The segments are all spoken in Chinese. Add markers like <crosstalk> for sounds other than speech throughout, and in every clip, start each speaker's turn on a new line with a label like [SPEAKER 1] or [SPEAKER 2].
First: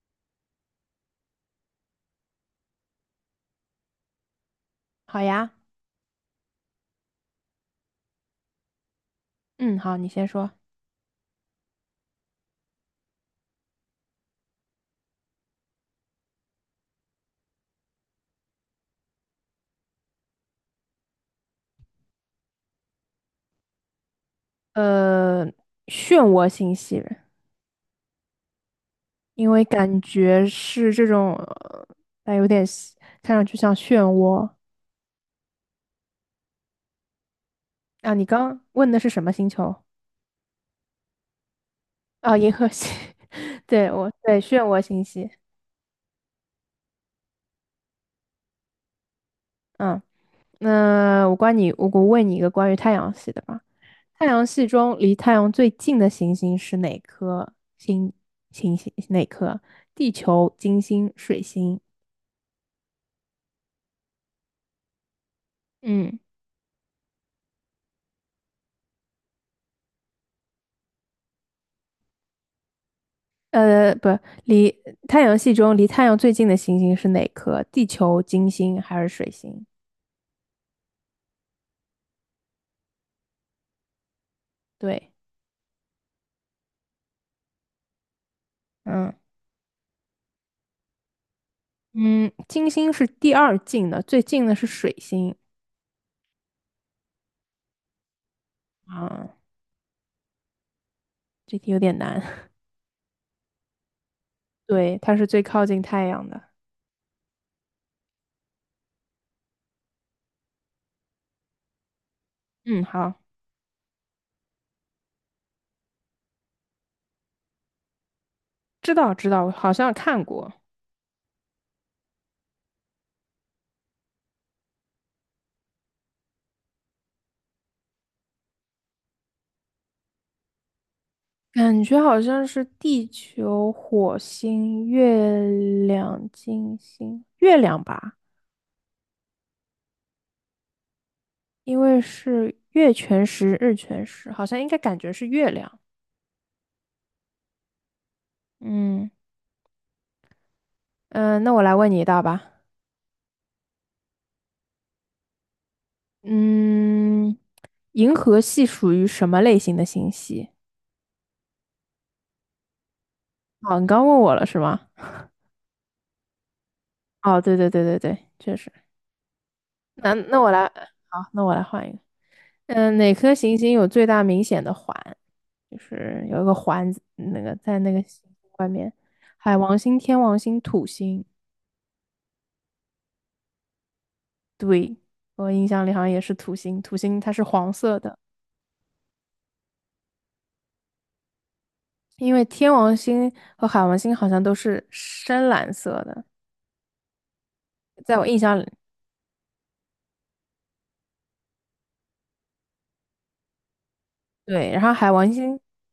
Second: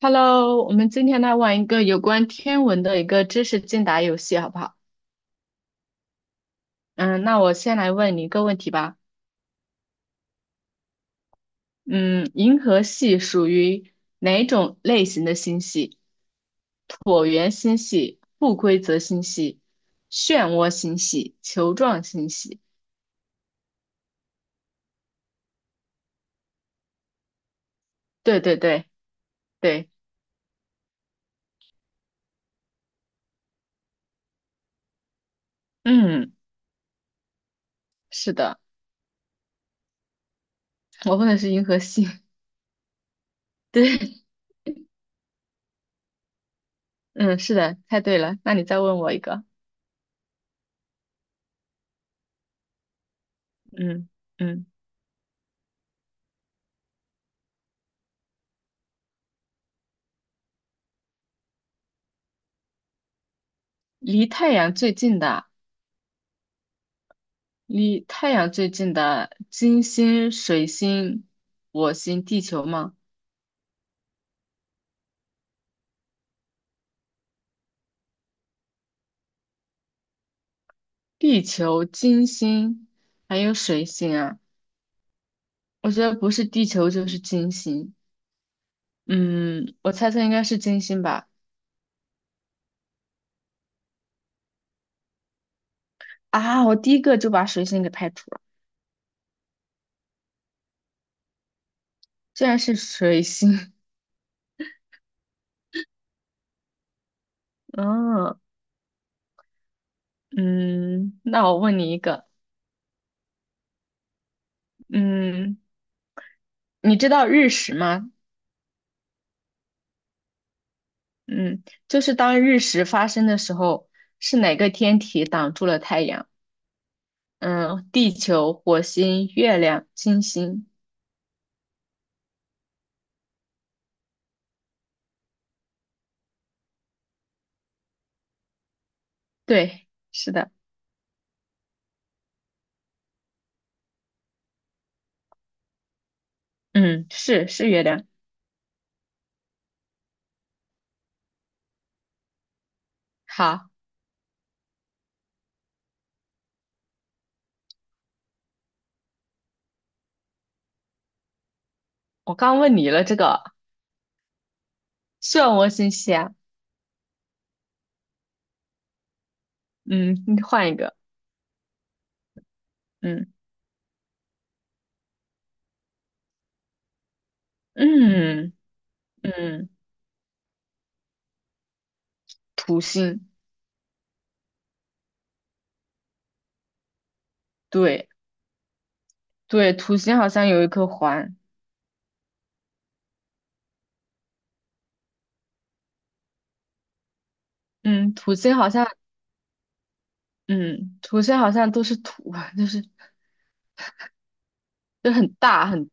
[SPEAKER 1] Hello，我们今天来玩一个有关天文的一个知识竞答游戏，好不好？
[SPEAKER 2] 好呀，
[SPEAKER 1] 嗯，那我先来问你一个问题吧。
[SPEAKER 2] 嗯，好，你先说。
[SPEAKER 1] 嗯，银河系属于哪种类型的星系？椭圆星系、不规则星系、漩涡星系、球状星系。
[SPEAKER 2] 呃，漩涡星系，
[SPEAKER 1] 对对对
[SPEAKER 2] 因为
[SPEAKER 1] 对，
[SPEAKER 2] 感觉是这种，但有点像看上去像漩涡
[SPEAKER 1] 嗯，
[SPEAKER 2] 啊。你
[SPEAKER 1] 是的，
[SPEAKER 2] 刚问的是什么星球？
[SPEAKER 1] 我问的是银河系。<laughs>
[SPEAKER 2] 啊，银河系。<laughs> 对，我
[SPEAKER 1] 对，
[SPEAKER 2] 对漩涡星系。
[SPEAKER 1] 嗯，是的，猜对了。那你再问我一个。
[SPEAKER 2] 嗯，那我问你一个关于太阳系的吧。
[SPEAKER 1] 嗯
[SPEAKER 2] 太阳系
[SPEAKER 1] 嗯，
[SPEAKER 2] 中离太阳最近的行星是哪颗星？行星哪颗？地球、金星、水星？
[SPEAKER 1] 离太阳最近的。
[SPEAKER 2] 嗯。
[SPEAKER 1] 离太阳最近的金星、水星、火星、地球吗？
[SPEAKER 2] 不，离太阳系中离太阳最近的行星是哪颗？地球、金星还是水星？
[SPEAKER 1] 地球、金星还有水星啊，
[SPEAKER 2] 对，
[SPEAKER 1] 我觉得不是地球就是金星。
[SPEAKER 2] 嗯
[SPEAKER 1] 嗯，我猜测应该是金星吧。
[SPEAKER 2] 嗯，金星是第二近的，最近的是水星。
[SPEAKER 1] 啊，我第一个就把水星给排除了，
[SPEAKER 2] 啊，这题有点难。
[SPEAKER 1] 竟然是水星。<laughs>
[SPEAKER 2] <laughs> 对，它是最靠近太阳的。
[SPEAKER 1] 嗯嗯，那我问你一个，
[SPEAKER 2] 嗯，好，
[SPEAKER 1] 嗯，你知道日食吗？
[SPEAKER 2] 知道知道，好像看过，
[SPEAKER 1] 嗯，就是当日食发生的时候，是哪个天体挡住了太阳？嗯，地球、火星、月亮、金星，
[SPEAKER 2] 感觉好像是地球、火星、月亮、金星、月亮吧，
[SPEAKER 1] 对，是的，
[SPEAKER 2] 因为是月全食、日全食，好像应该感觉是月亮。
[SPEAKER 1] 嗯，是月亮。
[SPEAKER 2] 嗯。嗯、那我来问你一道吧。
[SPEAKER 1] 好，
[SPEAKER 2] 嗯，银河系属于什么类型的星系？
[SPEAKER 1] 我刚问你了这个
[SPEAKER 2] 哦，你刚问我了是吗？
[SPEAKER 1] 漩涡星系啊，
[SPEAKER 2] 哦，对对对对对，确实。那
[SPEAKER 1] 嗯，
[SPEAKER 2] 那
[SPEAKER 1] 你
[SPEAKER 2] 我来，
[SPEAKER 1] 换一个，
[SPEAKER 2] 好，那我来换一个。嗯，哪
[SPEAKER 1] 嗯
[SPEAKER 2] 颗行星有最大明显的环？就是有一个环子那个在那个行星
[SPEAKER 1] 嗯
[SPEAKER 2] 外面，海
[SPEAKER 1] 嗯，
[SPEAKER 2] 王星、天王星、土星。
[SPEAKER 1] 土星，
[SPEAKER 2] 对，我印象里好像也是土星，土星它是黄色
[SPEAKER 1] 对
[SPEAKER 2] 的，
[SPEAKER 1] 对，土星好像有一颗环，
[SPEAKER 2] 因为天王星和海王星好像都是深蓝色的，
[SPEAKER 1] 嗯，
[SPEAKER 2] 在我
[SPEAKER 1] 土
[SPEAKER 2] 印
[SPEAKER 1] 星
[SPEAKER 2] 象里。
[SPEAKER 1] 好像，嗯，土星好像都是土啊，<laughs> 就是
[SPEAKER 2] 对，然后海
[SPEAKER 1] 就
[SPEAKER 2] 王
[SPEAKER 1] 很
[SPEAKER 2] 星
[SPEAKER 1] 大很，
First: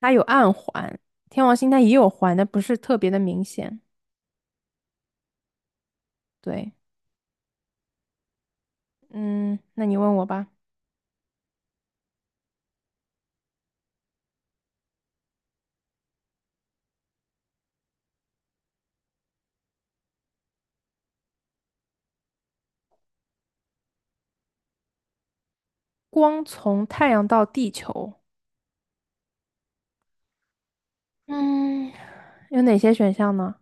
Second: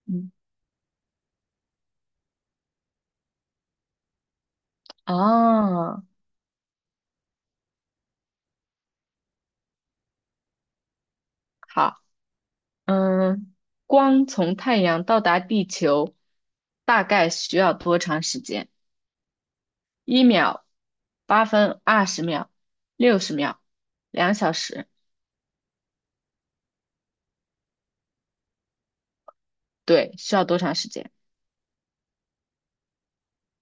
[SPEAKER 2] 它有
[SPEAKER 1] 嗯，
[SPEAKER 2] 暗环，天王星它也有环，但不是特别的明显。
[SPEAKER 1] 哦，
[SPEAKER 2] 对，嗯，那你问我吧，
[SPEAKER 1] 好。嗯，光从太阳到达地球大概需要多长时间？一秒、八分、二十秒、六十秒、两小时。
[SPEAKER 2] 光从太阳到地球，
[SPEAKER 1] 对，需要多长时间？
[SPEAKER 2] 嗯，有哪些选项呢？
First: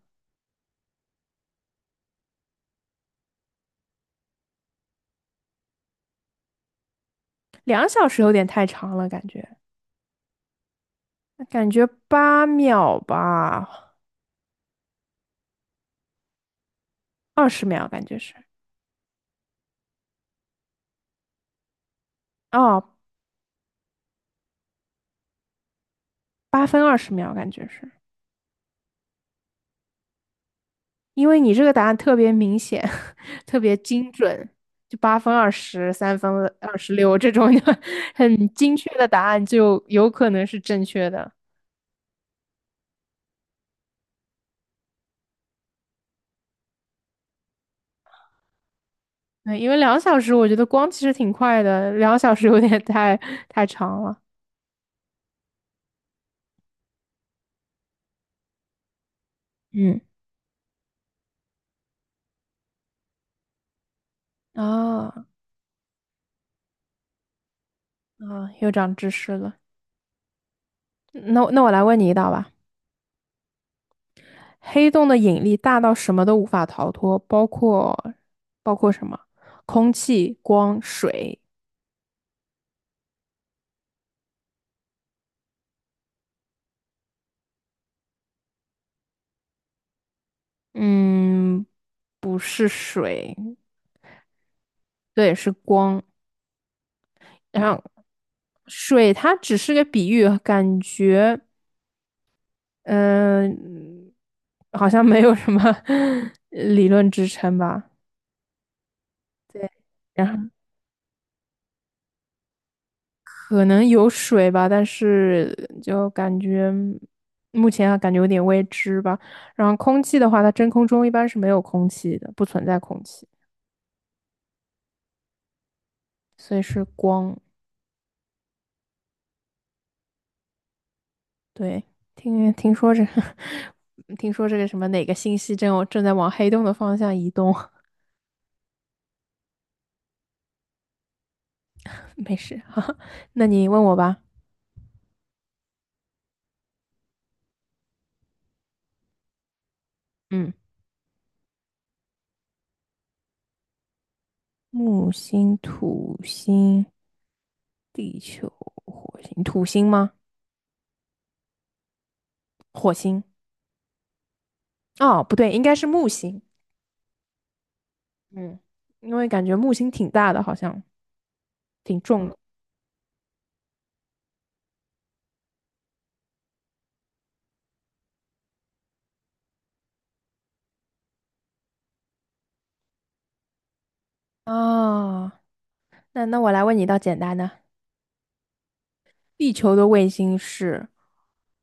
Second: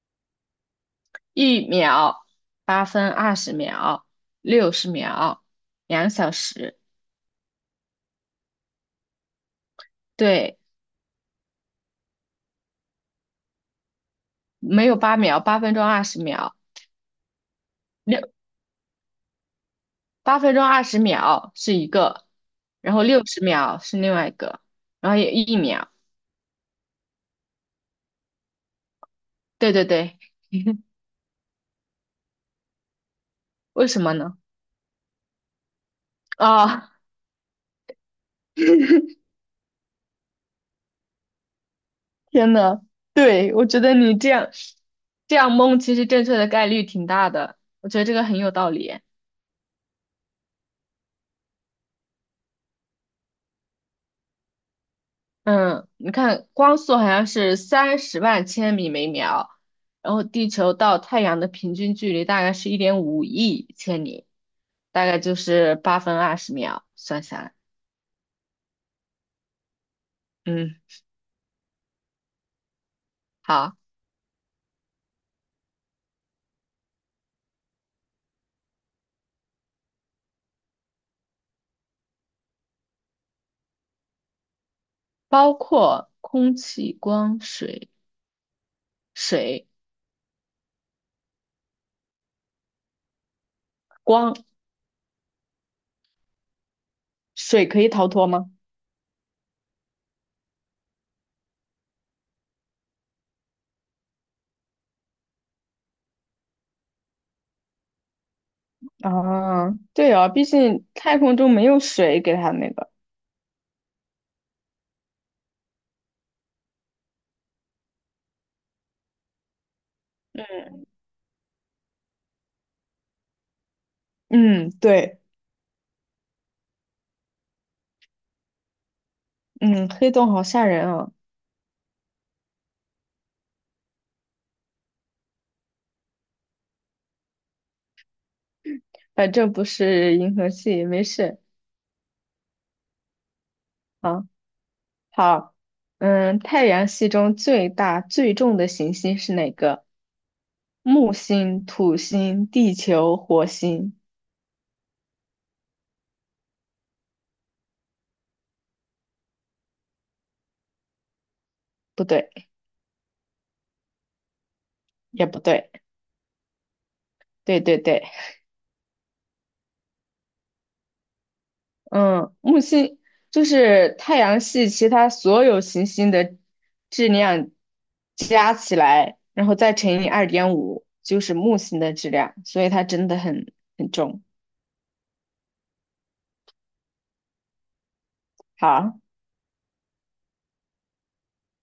[SPEAKER 1] 一秒、八分、二十秒、六十秒、两小时。
[SPEAKER 2] 两小时有点太长了，感觉，
[SPEAKER 1] 对，
[SPEAKER 2] 感觉8秒吧，
[SPEAKER 1] 没有8秒，八分钟二十秒，
[SPEAKER 2] 二十秒感觉是，
[SPEAKER 1] 六八分钟二十秒是一个，
[SPEAKER 2] 哦，
[SPEAKER 1] 然后六十秒是另外一个，然后有一秒。
[SPEAKER 2] 8分20秒感觉是，
[SPEAKER 1] 对对对，
[SPEAKER 2] 因为你这个答案特别明显，<laughs> 特别
[SPEAKER 1] 为什
[SPEAKER 2] 精
[SPEAKER 1] 么呢？
[SPEAKER 2] 准，就八分、23分、二
[SPEAKER 1] 啊？
[SPEAKER 2] 十六这种 <laughs> 很精确的答案，就有可能是正确的。
[SPEAKER 1] 天呐，对，我觉得你这样蒙，其实正确的概率挺大的，我觉得这个很有道理。
[SPEAKER 2] 对，因为两小时我觉得光其实挺快的，两小时有点太长了。
[SPEAKER 1] 嗯，你看光速好像是30万千米每秒，
[SPEAKER 2] 嗯，
[SPEAKER 1] 然后地球到太阳的平均距离大概是1.5亿千米，大
[SPEAKER 2] 啊
[SPEAKER 1] 概就是8分20秒，算下来，
[SPEAKER 2] 啊，又长知识了。
[SPEAKER 1] 嗯，
[SPEAKER 2] 那我来问你一道吧，
[SPEAKER 1] 好，
[SPEAKER 2] 黑洞的引力大到什么都无法逃脱，包括什么？空气、光、水、
[SPEAKER 1] 包括空气、光、水、水、
[SPEAKER 2] 嗯，不是水，
[SPEAKER 1] 光、
[SPEAKER 2] 对，是光。然
[SPEAKER 1] 水可
[SPEAKER 2] 后
[SPEAKER 1] 以逃脱吗？
[SPEAKER 2] 水它只是个比喻，感觉嗯、好像没有什么 <laughs> 理论支撑吧。
[SPEAKER 1] 啊，
[SPEAKER 2] 对，
[SPEAKER 1] 对
[SPEAKER 2] 然
[SPEAKER 1] 哦，毕
[SPEAKER 2] 后
[SPEAKER 1] 竟太空中没有水给它那个。
[SPEAKER 2] 可能有水吧，但是就感觉目前啊感觉有点未知吧。然后空气的话，它真空中一般是没有空气的，不存在空气，
[SPEAKER 1] 嗯，对，
[SPEAKER 2] 所以是光。
[SPEAKER 1] 嗯，黑洞好吓人啊，
[SPEAKER 2] 对，听说这个，<laughs> 听说这个什么哪个星系正在往黑洞的方向移动，
[SPEAKER 1] 反正不是银河系，没事
[SPEAKER 2] <laughs> 没事，<laughs> 哈，哈。那你问我吧。
[SPEAKER 1] 啊。好，嗯，太阳系中最大最重的行星是哪个？
[SPEAKER 2] 嗯，
[SPEAKER 1] 木星、土星、地球、火星？
[SPEAKER 2] 木星、土星、地球、火星，土星吗？
[SPEAKER 1] 不对，
[SPEAKER 2] 火星？哦，
[SPEAKER 1] 也
[SPEAKER 2] 不
[SPEAKER 1] 不
[SPEAKER 2] 对，应
[SPEAKER 1] 对，
[SPEAKER 2] 该是木星。
[SPEAKER 1] 对对对，
[SPEAKER 2] 嗯，因为感觉木星挺大的，好像挺重
[SPEAKER 1] 嗯，
[SPEAKER 2] 的。
[SPEAKER 1] 木星就是太阳系其他所有行星的质量加起来，然后再乘以2.5，就是木星的质量，所以它真的很重。
[SPEAKER 2] 啊。那我来问你一道简单的，
[SPEAKER 1] 好。
[SPEAKER 2] 地球的卫星是，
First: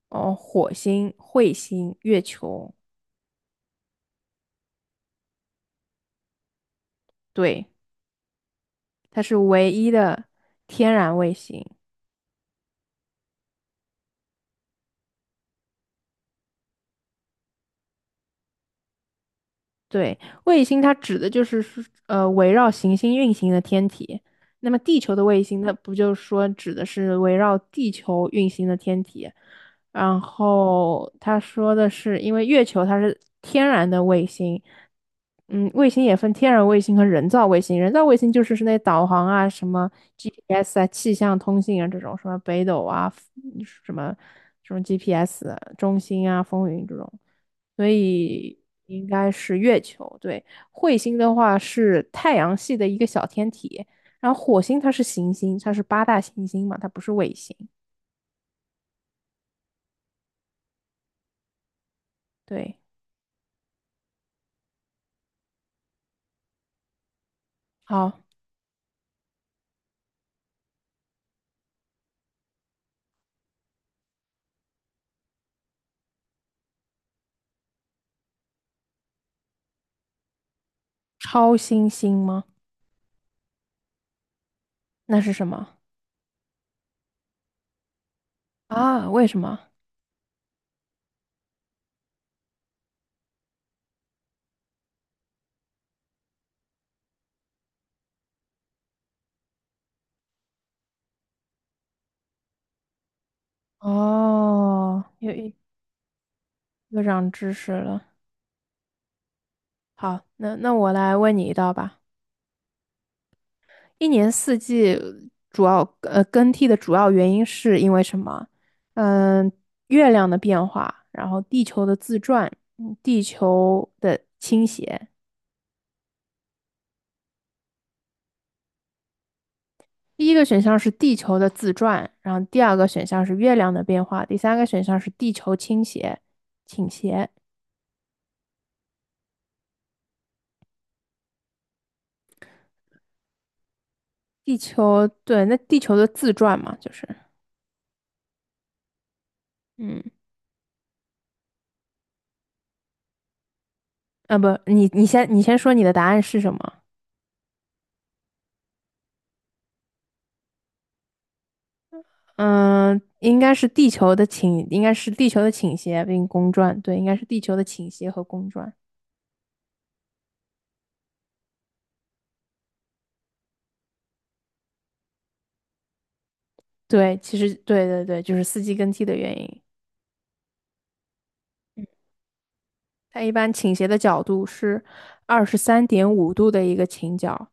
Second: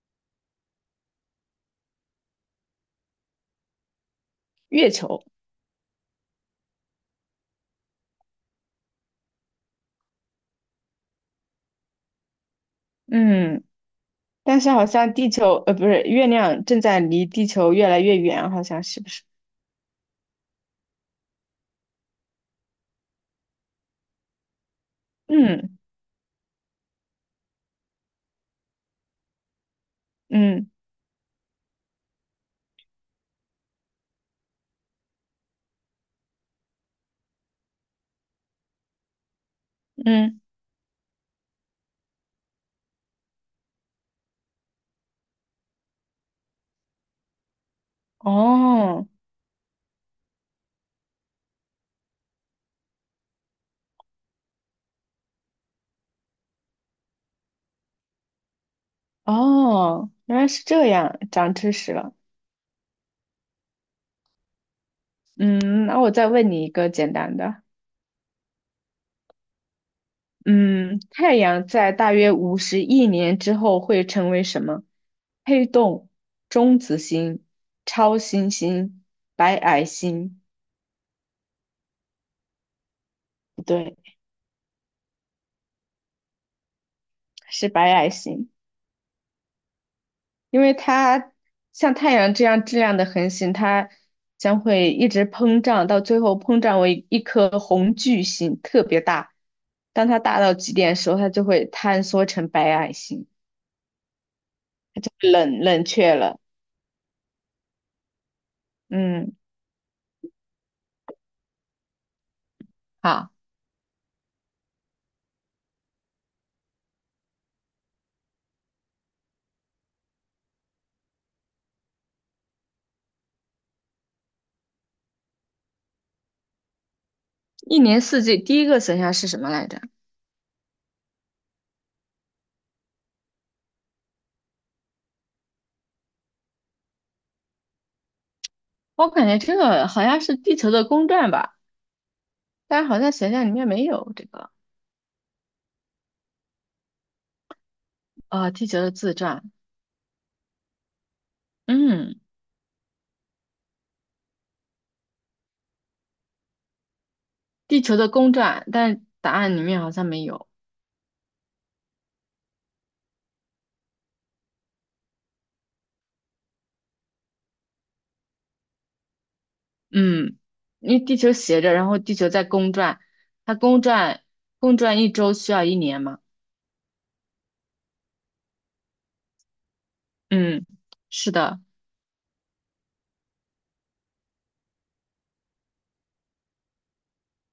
[SPEAKER 2] 哦，火星、彗星、月球，
[SPEAKER 1] 月球，
[SPEAKER 2] 对。它是唯一的天然卫星。
[SPEAKER 1] 嗯，但是好像地球，不是，月亮正在离地球越来越远，好像是不是？
[SPEAKER 2] 对，卫星它指的就是说围绕行星运行的天体。那么地球的卫星，
[SPEAKER 1] 嗯
[SPEAKER 2] 那不就是说指的是围绕地球运行的天体？然
[SPEAKER 1] 嗯
[SPEAKER 2] 后他说的是，因为月球它是天然的卫星，嗯，卫星也分天然卫星和人造卫星。人造卫星就是那导航啊、什么
[SPEAKER 1] 嗯，
[SPEAKER 2] GPS 啊、气象通信啊这种，什么北斗啊、什么什么 GPS 中心啊、风云这种。所以
[SPEAKER 1] 哦
[SPEAKER 2] 应该是月球。对，彗星的话是太阳系的一个小天体，然后火星它是行星，它是八大行星嘛，它不是卫星。
[SPEAKER 1] 哦，原来是这样，长知识了。
[SPEAKER 2] 对，
[SPEAKER 1] 嗯，那我再问你一个简单的，
[SPEAKER 2] 好，
[SPEAKER 1] 嗯，太阳在大约50亿年之后会成为什么？黑洞、中子星、超新星、白矮星？
[SPEAKER 2] 超新星吗？
[SPEAKER 1] 不对，
[SPEAKER 2] 那是什么
[SPEAKER 1] 是白矮星。
[SPEAKER 2] 啊？为什么？
[SPEAKER 1] 因为它像太阳这样质量的恒星，它将会一直膨胀，到最后膨胀为一颗红巨星，特别大。当它大到极点的时候，它就会坍缩成白矮星，
[SPEAKER 2] 哦，又又
[SPEAKER 1] 冷却了。
[SPEAKER 2] 又长知识了。
[SPEAKER 1] 嗯，
[SPEAKER 2] 好，那我来问你一道吧。
[SPEAKER 1] 好，
[SPEAKER 2] 一年四季主要更替的主要原因是因为什么？嗯，月亮的变化，然后地球的自转，地球的倾斜。
[SPEAKER 1] 一年四季第一个选项是什么来着？
[SPEAKER 2] 第一个选项是地球的自转，然后第二个选项是月亮的变化，第三个选项是地球倾斜，倾斜。
[SPEAKER 1] 我感觉这个好像是地球的公转吧，但是好像选项里面没有这个。
[SPEAKER 2] 地球，对，那地球的自转嘛，就是，
[SPEAKER 1] 啊、地球的自转，
[SPEAKER 2] 嗯，
[SPEAKER 1] 嗯，
[SPEAKER 2] 啊不，你先说你的答案是什么？
[SPEAKER 1] 地球的公转，但答案里面好像没有。
[SPEAKER 2] 嗯，应该是地球的倾斜并公转，对，应该是地球的倾斜和公转。
[SPEAKER 1] 嗯，因为地球斜着，然后地球在公转，它公转一周需要一年嘛。
[SPEAKER 2] 对，其实对对对，就是四季更替的原因。
[SPEAKER 1] 嗯，是的，
[SPEAKER 2] 它一般倾斜的角度是23.5度的一个倾角，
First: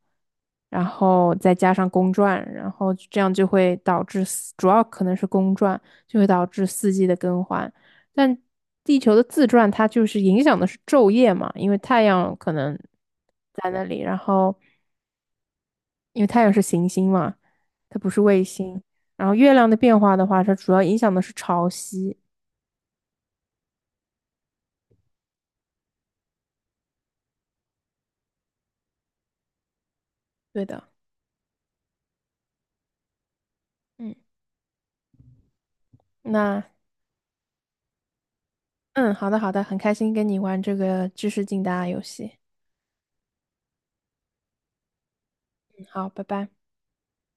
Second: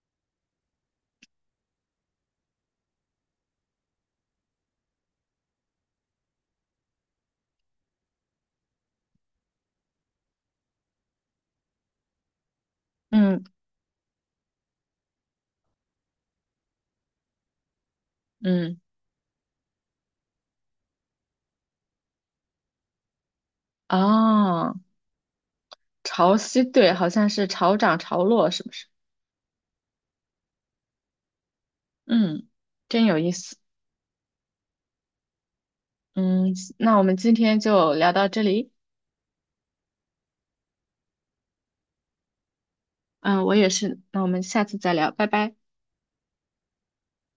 [SPEAKER 2] 然后再加上公转，然后这样就会导致主要可能是公转，就会导致四季的更换。但地球的自转，它就是影响的是昼夜嘛，因为太阳可能
[SPEAKER 1] 嗯
[SPEAKER 2] 在那里，然后。因为太阳是行星嘛，它不是卫
[SPEAKER 1] 嗯，
[SPEAKER 2] 星。然后月亮的变化的话，它主要影响的是潮汐。
[SPEAKER 1] 哦，潮汐对，好像是潮涨潮落，是不是？
[SPEAKER 2] 对的，
[SPEAKER 1] 嗯，真有意思。
[SPEAKER 2] 嗯，
[SPEAKER 1] 嗯，
[SPEAKER 2] 那
[SPEAKER 1] 那我们今天就聊到这里。
[SPEAKER 2] 嗯，好的好的，很开心跟你玩这个知识竞答游戏。
[SPEAKER 1] 嗯，我也是，那我们下次再聊，拜拜。
[SPEAKER 2] 嗯，好，拜拜。